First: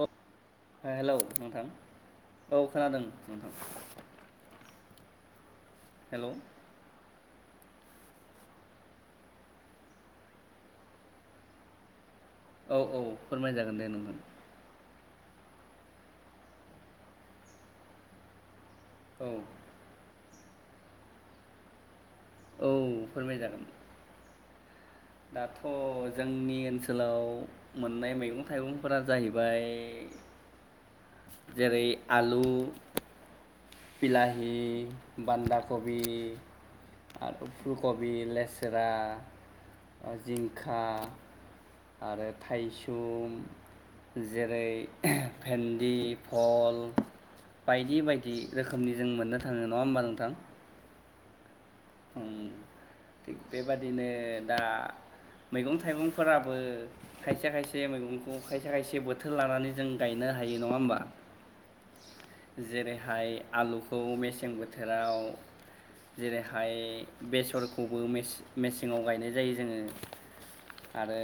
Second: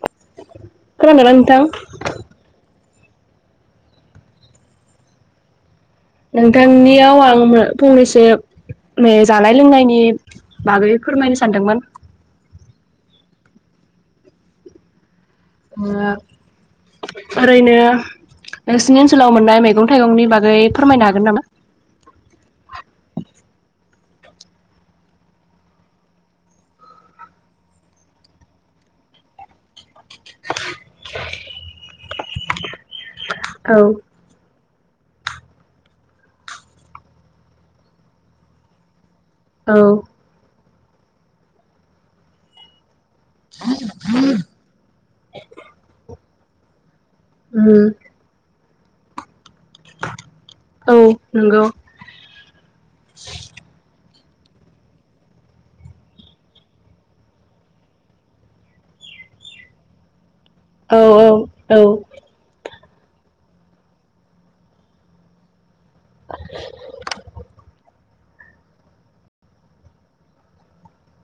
अ hello नोंथां औ खोनादों नोंथां। हेलौ नोंथांनियाव आं फंनैसो जानाय लोंनायनि बागै फोरमायनो सानदोंमोन। औ औ फोरमाय जागोन दे नोंथां। ओ ओरैनो नोंसिनि औ ओनसाव मोननाय मैगं थाइगंनि बाग गै फोरमायनो हागोन नामा? औ फोरमाय जागोन। दाथ जोंनि ओनसोलाव मोननाय मैगं थाइगंफोरा जाहैबाय जेरै आलु औ बिलााहि बान्दाकबि आरो फुलकबि, लेस्रा, औ खा आरो थाइस सुम जेरै भेेनदि हल उम बायदि बायदि। रोखोमनि जों मोननो थांङो नङा होमबा नोंथां? नोंगौ थिग बेबादिनो दा मैगं थाइगंफोराबो खायसे खायसे मैगंखौ खायसे खायसे बोथोर लानानै जों गाय नो हायो नङा होनबा औ औ औ जेरै हाय आलुखौ मेसें बोथोराव जेरै हाय बेसरखौबो मेसेङाव गायनाय जायो जोङो आरो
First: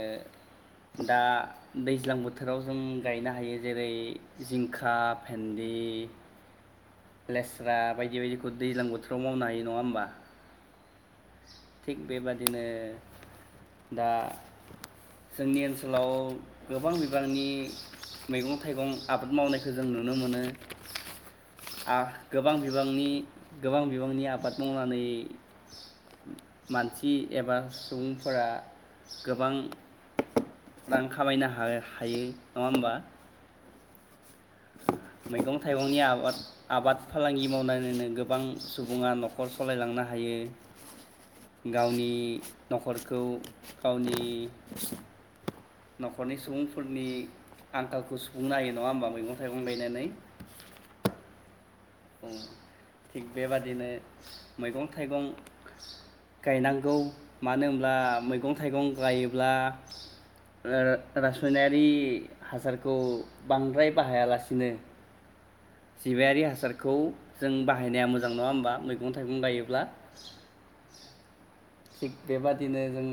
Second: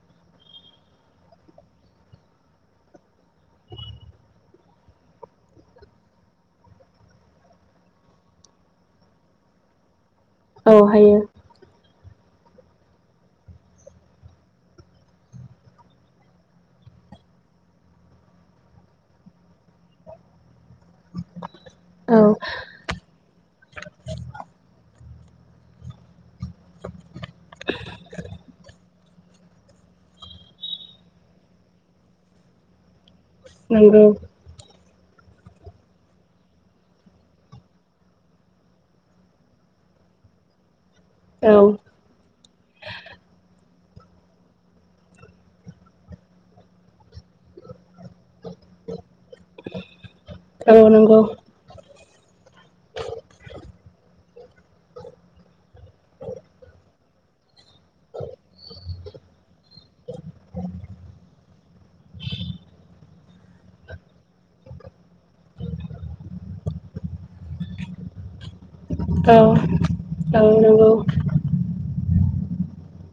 दा दैज्लां बोथोराव जों गायनो हायो। जेरै जिंखा भेन्दि लेस्रा बायदि बायदिखौ दैज्लां बोथोराव मावनो हायो नङा होमबा? औ हायो। थिग बेबादिनो दा जोंनि ओनसोलाव गोबां बिबांनि मैगं थाइगं आबाद मावनायखौ जों नुनो मोनो। आ औ गोबां बिबांनि गोबां बिबांनि आबाद मावनानै [inaudible] मानसि एबा सुबुंफोरा गोबां रां खामायनो हा-हायो नङा होमबा? नोंगौ। मैगं थायगंनि आबाद-आबाद फालांगि मावनानैनो गोबां सुबुङा न'खर सलायलांनो हायो। औ गावनि न'खरखौ गावनि न'खरनि सुबुंफोरनि आंखालखौ सुफुंनो हायो नङा होमबा मैगं थायगं गायनानै। औ नंगौ औ थिग बेबादिनो मैगं थायगं गायनांगौ मानो होनब्ला मैगं थायगं गायोब्ला रा रासायनारि हासारखौ बांद्राय बाहायालासिनो जिबायारि हासारखौ जों बाहायनाया मोजां नङा होमबा मैगं औ थायगं गायोब्ला। औ नंगौ थिग बेबादिनो जों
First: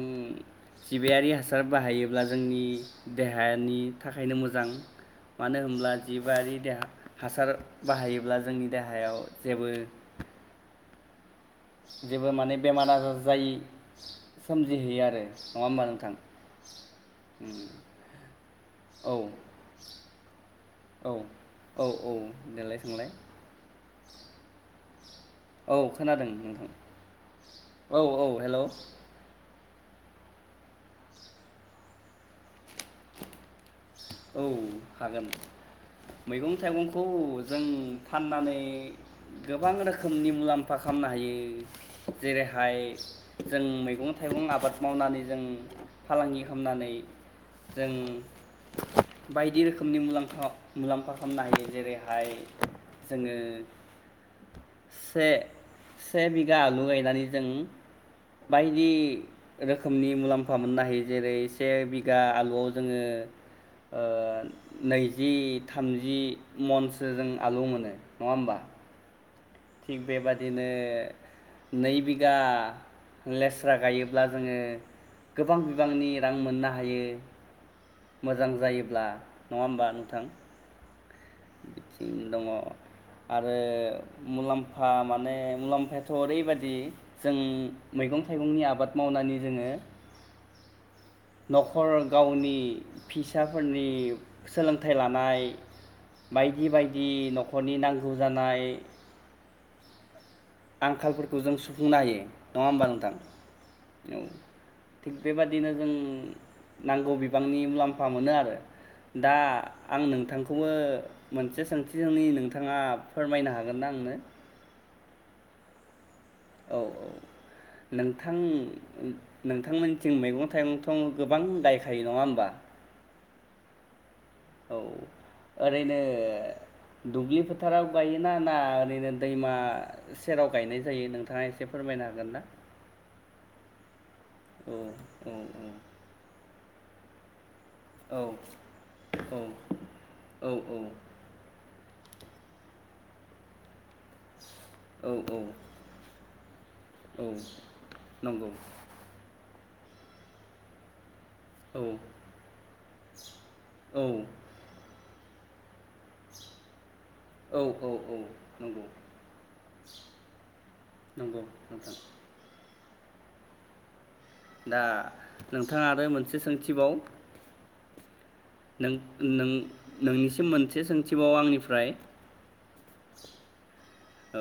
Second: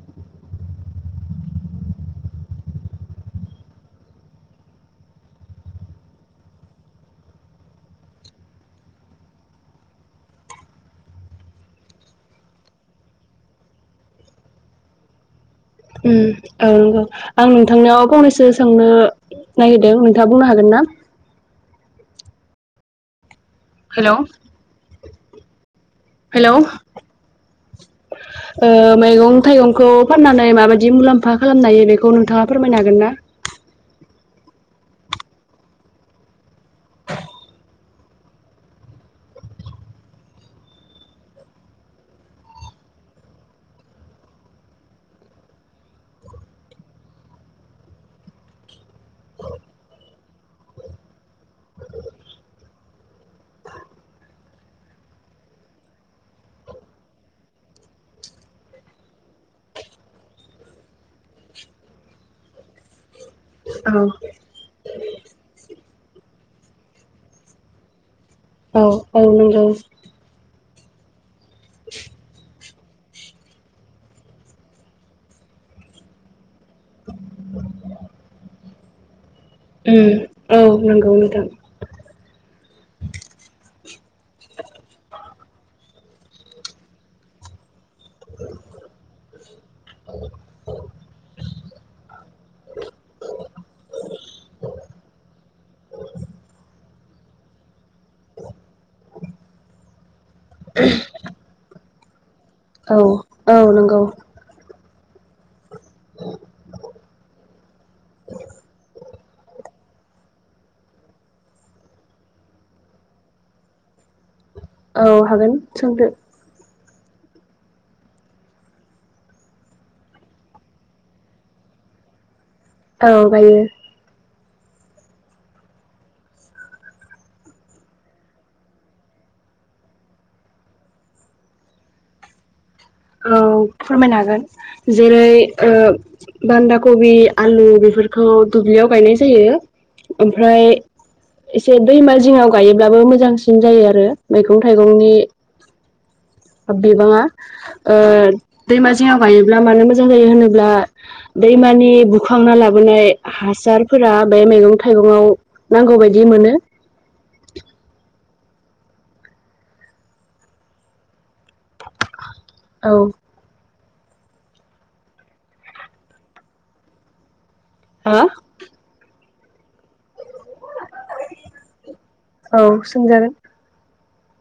जिबयारि हासार बाहायोब्ला जोंनि देहानि थाखायनो मोजां मानो होनब्ला जिबयारि हासार बाहायोब्ला जोंनि देहायाव जेबो जेबो माने बेमार आजार जायि सोमजिहैयो आरो नङा होमबा अम नोंथां औ नंगौ आं नोंथांनियाव फंनैसो सोंनो औ नागिरदों नोंथाङा बुंनो हागोन ना औ औ औ देलाय सोंलाय हेलौ औ खोनादों हेलौ नोंथां औ औ हेलौ खौ फाननानै माबायदि मुलाम्फा खालामनो हायो बेखौ नोंथाङा फोरमायनो हागोन ना औ हागोन मैगं थायगंखौ जों फाननानै गोबां रोखोमनि मुलाम्फा खामनो हायो जेरैहाय जों मैगं थायगं आबाद मावनानै जों फालांगि खामनानै जों बायदि रोखोमनि मुलामफा-मुलाम्फा खामनो हायो जेरैहाय जोंङो से-से बिगा आलु गायनानै जों बायदि रोखोमनि मुलाम्फा मोननो हायो जेरै से बिगा आलुआव जोंङो औ नैजि थामजि मनसो जों आलु मोनो नङा ओमबा औ औ नंगौ थिग बेबादिनो ओ नै बिगा लेस्रा गायोब्ला जोंङो गोबां बिबांनि रां मोननो हायो। मोजां जायोब्ला नङा होमबा अम नोंथां औ नंगौ नों [unintelligible] बिथिं दङ आरो मुलाम्फा माने मुलाम्फायाथ ओरैबायदि जों मैगं थायगंनि आबाद मावनानै जोंङो न'खर गावनि फिसाफोरनि सोलोंथाइ लानाय बायदि बायदि न'खरनि नांगौ जानाय आंखालफोरखौ जों सुफुंनो हायो नङा होमबा औ नोंथां औ नंगौ औ थिग बेबादिनो जों नांगौ बिबांनि मुलाम्फा मोनो आरो दा आं नोंथांखौबो मोनसे सोंथि सोंनि नोंथाङा फोरमायनो हागोन ना आंनो औ हागोन सोंदो औ औ नोंथां नोंथांमोनथिं मैगं थायगंथ गोबां गायखायो नङा होमबा। औ गायो औ ओरैनो दुब्लि फोथाराव गायोना ना ओरैनो दैमा सेराव गायनाय जायो नोंथाङा एसे फोरमायनो हागोन ना औ फोरमायनो हा गोन औ जेरै औ ओ बान्दा कबि आलु औ बेफोरखौ दुब्लियाव गायनाय जायो औ ओमफ्राय एसे दैमा जिंआव गायो। बाबो मोजांसिन जायो आरो। आरो मैगं औ थाइगंनि बिबाङा औ ओ नंगौ दैमाज जिङाव गायोब्ला मानो मोजां जायो होनोब्ला औ दैमानि बुखांना लाबोनाय औ हासारफोरा बे मैगं थाइगंआव नांगौ बायदि मोनो। औ औ औ नंगौ नंगौ नोंथां। औ दा नोंथाङा आरो मोनसे सोंथिबाव। [unintelligible] नों-नोंनिसिम मोनसे मोनसे सोंथिबाव आंनिफ्राय। औ सोंजागोन औ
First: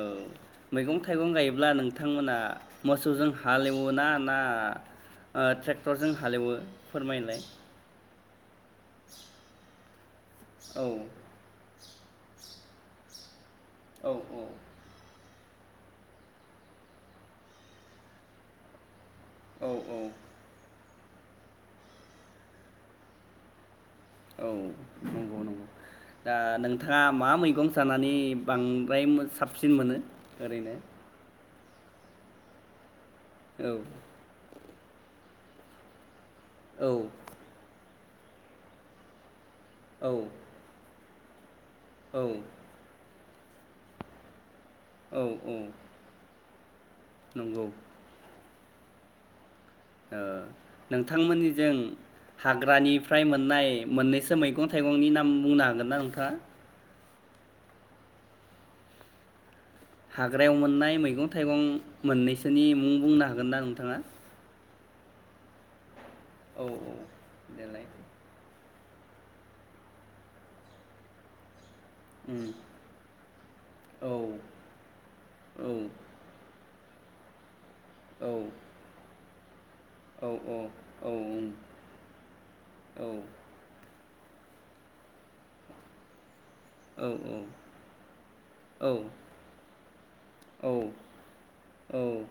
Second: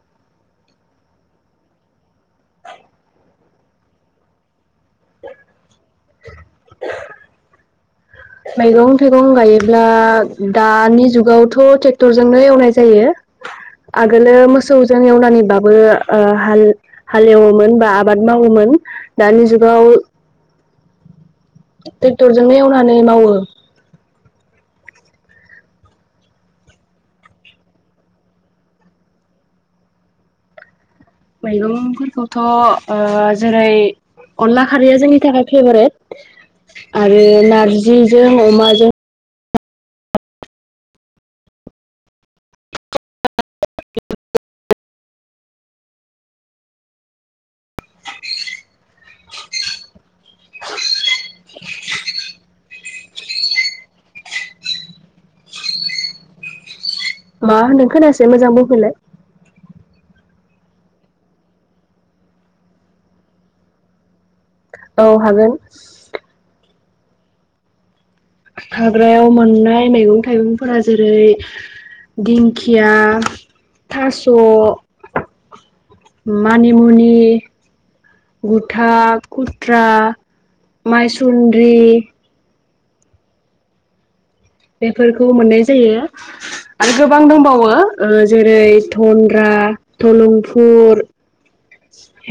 मैगं थाइगं गायोब्ला नोंथांमोना मोसौजों हालेवोना ना ट्रेक्टरजों हालेवो? फोरमायलाय मैगं थाइगं गायोब्ला औ दानि जुगावथ ट्रे क्टर जोंनो एवनाय जायो। औ आगोलो मोसौजों एवलानानैबाबो बो ओ हा-हालेवोमोन बा आबाद मावोमोन। दानि औ जुगाव ट्रेक्टरजोंनो एवनानै मावो। औ नंगौ नंगौ दा नोंथाङा मा मैगं जानानै बांद्राय मो साबसिन मोनो ओरैनो? मैगं फोरखौथ जेरै औ अनला खारैया जोंनि थाखाय फेभरेट। औ आरो नारजि जिजों अमाजों औ औ औ औ नंगौ नोंथांमोननिजों हाग्रानिफ्राय मोननाय मोननैसो मैगं थाइगंनि नाम बुंनो हागोन ना नोंथाङा। मा होनदों खोनायासै? मोजां बुंफिनलाय हाग्रायाव मोननाय मैगं थाइगं मोननैसोनि मुं बुंनो हागोन ना नोंथाङा? औ हागोन औ देलाय हाग्रायाव मोननाय मैगं थाइगंफोरा जेरै उम दिंखिया औ थास औ मानि मनि औ गुथा [unintelligible] त्रा औ औ औ उम माइसुन्द्रि। औ बेफोरखौ मोननाय जायो [inaudible] आरो औ गोबां दंबावो ओ जेरै औ औ धनन्द्रा धलुंफुल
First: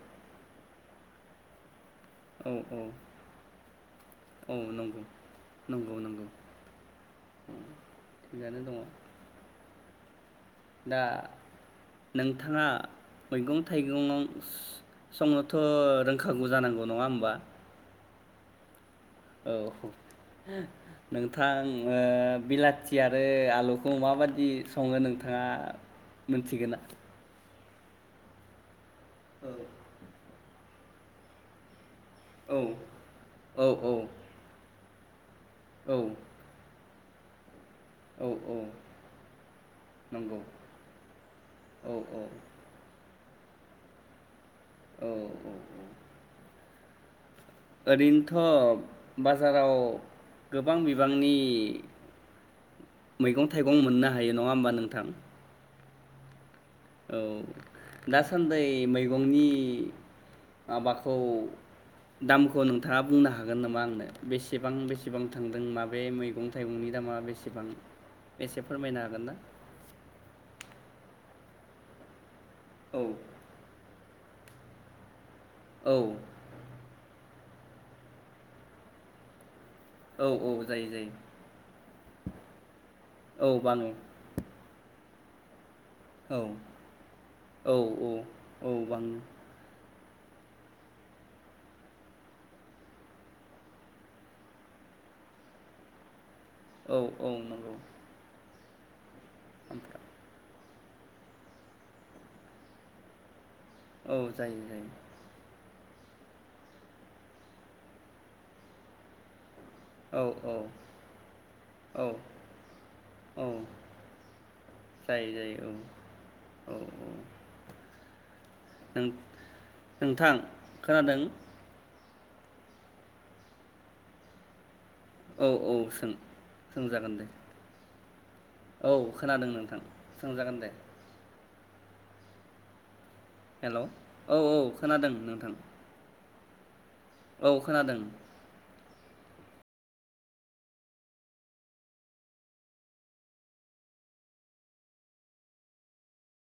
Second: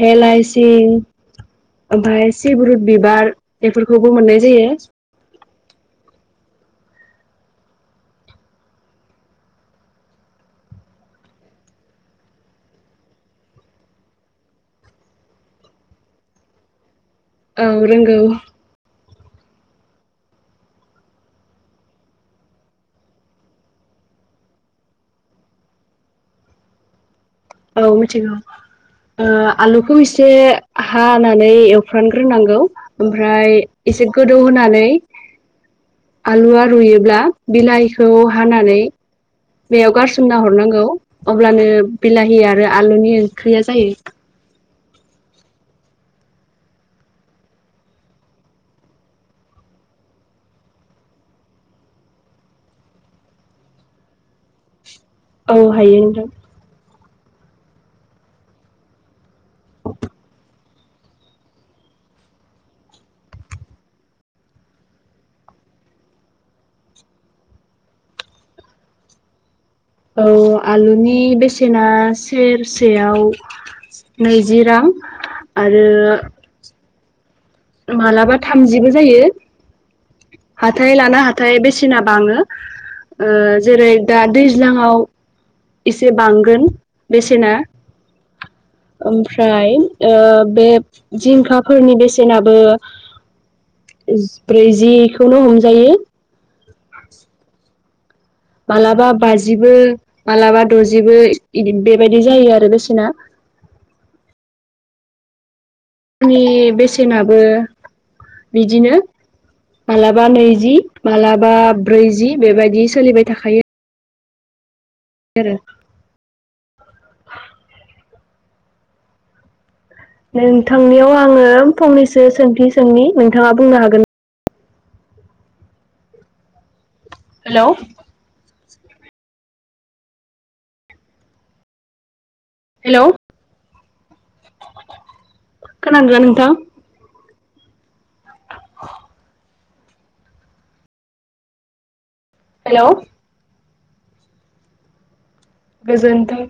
हेलाइसि। ओमफाय सिब्रुथ बिबार बेफोरखौबो मोननाय जायो नंगौ नंगौ नंगौ [inaudible] थिगानो दङ। दा नोंथाङा मैगं-थाइगं स- संनोथ रोंखागौ जानांगौ नङा होमब औ रोंगौ। [inaudible] औ [inaudible] नोंथां ओ बिलाथि आरो आलुखौ माबादि सङो नोंथाङा मिथिगो ना? औ मिथिगौ। ओ औ आलुखौ इसे हानानै एव औ फ्रानग्रोनांगौ ओमफ्राय औ एसे गोदौ होनानै औ आलु आलुयोब्ला बिलाइखौ औ औ हानानै बेयाव गारसोमना नंगौ हरनांगौ अब्लानो औ औ बिलाहि आरो आलुनि ओंख्रिया जायो। औ औ औ। ओरैनोथ' बाजाराव गोबां बिबांनि मैगं-थाइगं मोननो हायो नङा होमबा नोंथां? औ हायो नोंथां। औ दासान्दै मैगं गंनि माबाखौ दामखौ नोंथाङा बुंनो हागोन नोमा आंनो बेसेबां बेसेबां थांदों माबे मैगं-थाइगंनि दामा बेसेबां एसे फोरमायनो हागोन ना? औ आलुनि बेसेना स औ सेरसेयाव नैज जि रां। आरो औ मालाबा थामजिबो जायो। औ औ जायो हाथाय जायो लाना हाथाइ बेसेना बाङो ओ औ बाङो जेरै दा दैज्लाङाव इसे औ बांगोन बेसेना औ औ औ बाङो ओमफ्राय ओ बे जिंखाफोरनि बेसे सेेनाबो [inaudible] जि ब्रैजिखौनो हमजायो औ औ नंगौ। मालाबा बाजिबो ओमफ्राय मालाबा दजिबो इदि बेबायदि जायो आरो बेसेना औ जायो जायो। आंनि बेसेनाबो बिदिनो औ मालाबा औ नैजि मालाबा औ ब्रैजि बेबायदि सोलिबाय औ थाखायो आ जायो जायो औ औ औ नों नोंथां नोंथांनियाव खोनादों आङो फंनैस से सोंथि सोंनि नोंथाङा बुंनो हागोन औ औ सों सोंजागोन दे हेलौ औ खोनादों नोंथां सोंजागोन दे हेलौ हेलौ औ औ खोनादों नोंथां थां औ खोनादों हेलौ गोजोनथों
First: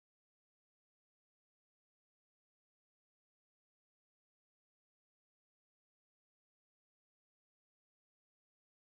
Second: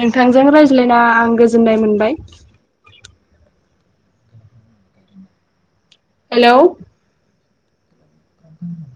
नोंथांजों रायज्लायना आं गोजोननाय मोनबाय हेलौ [inaudible]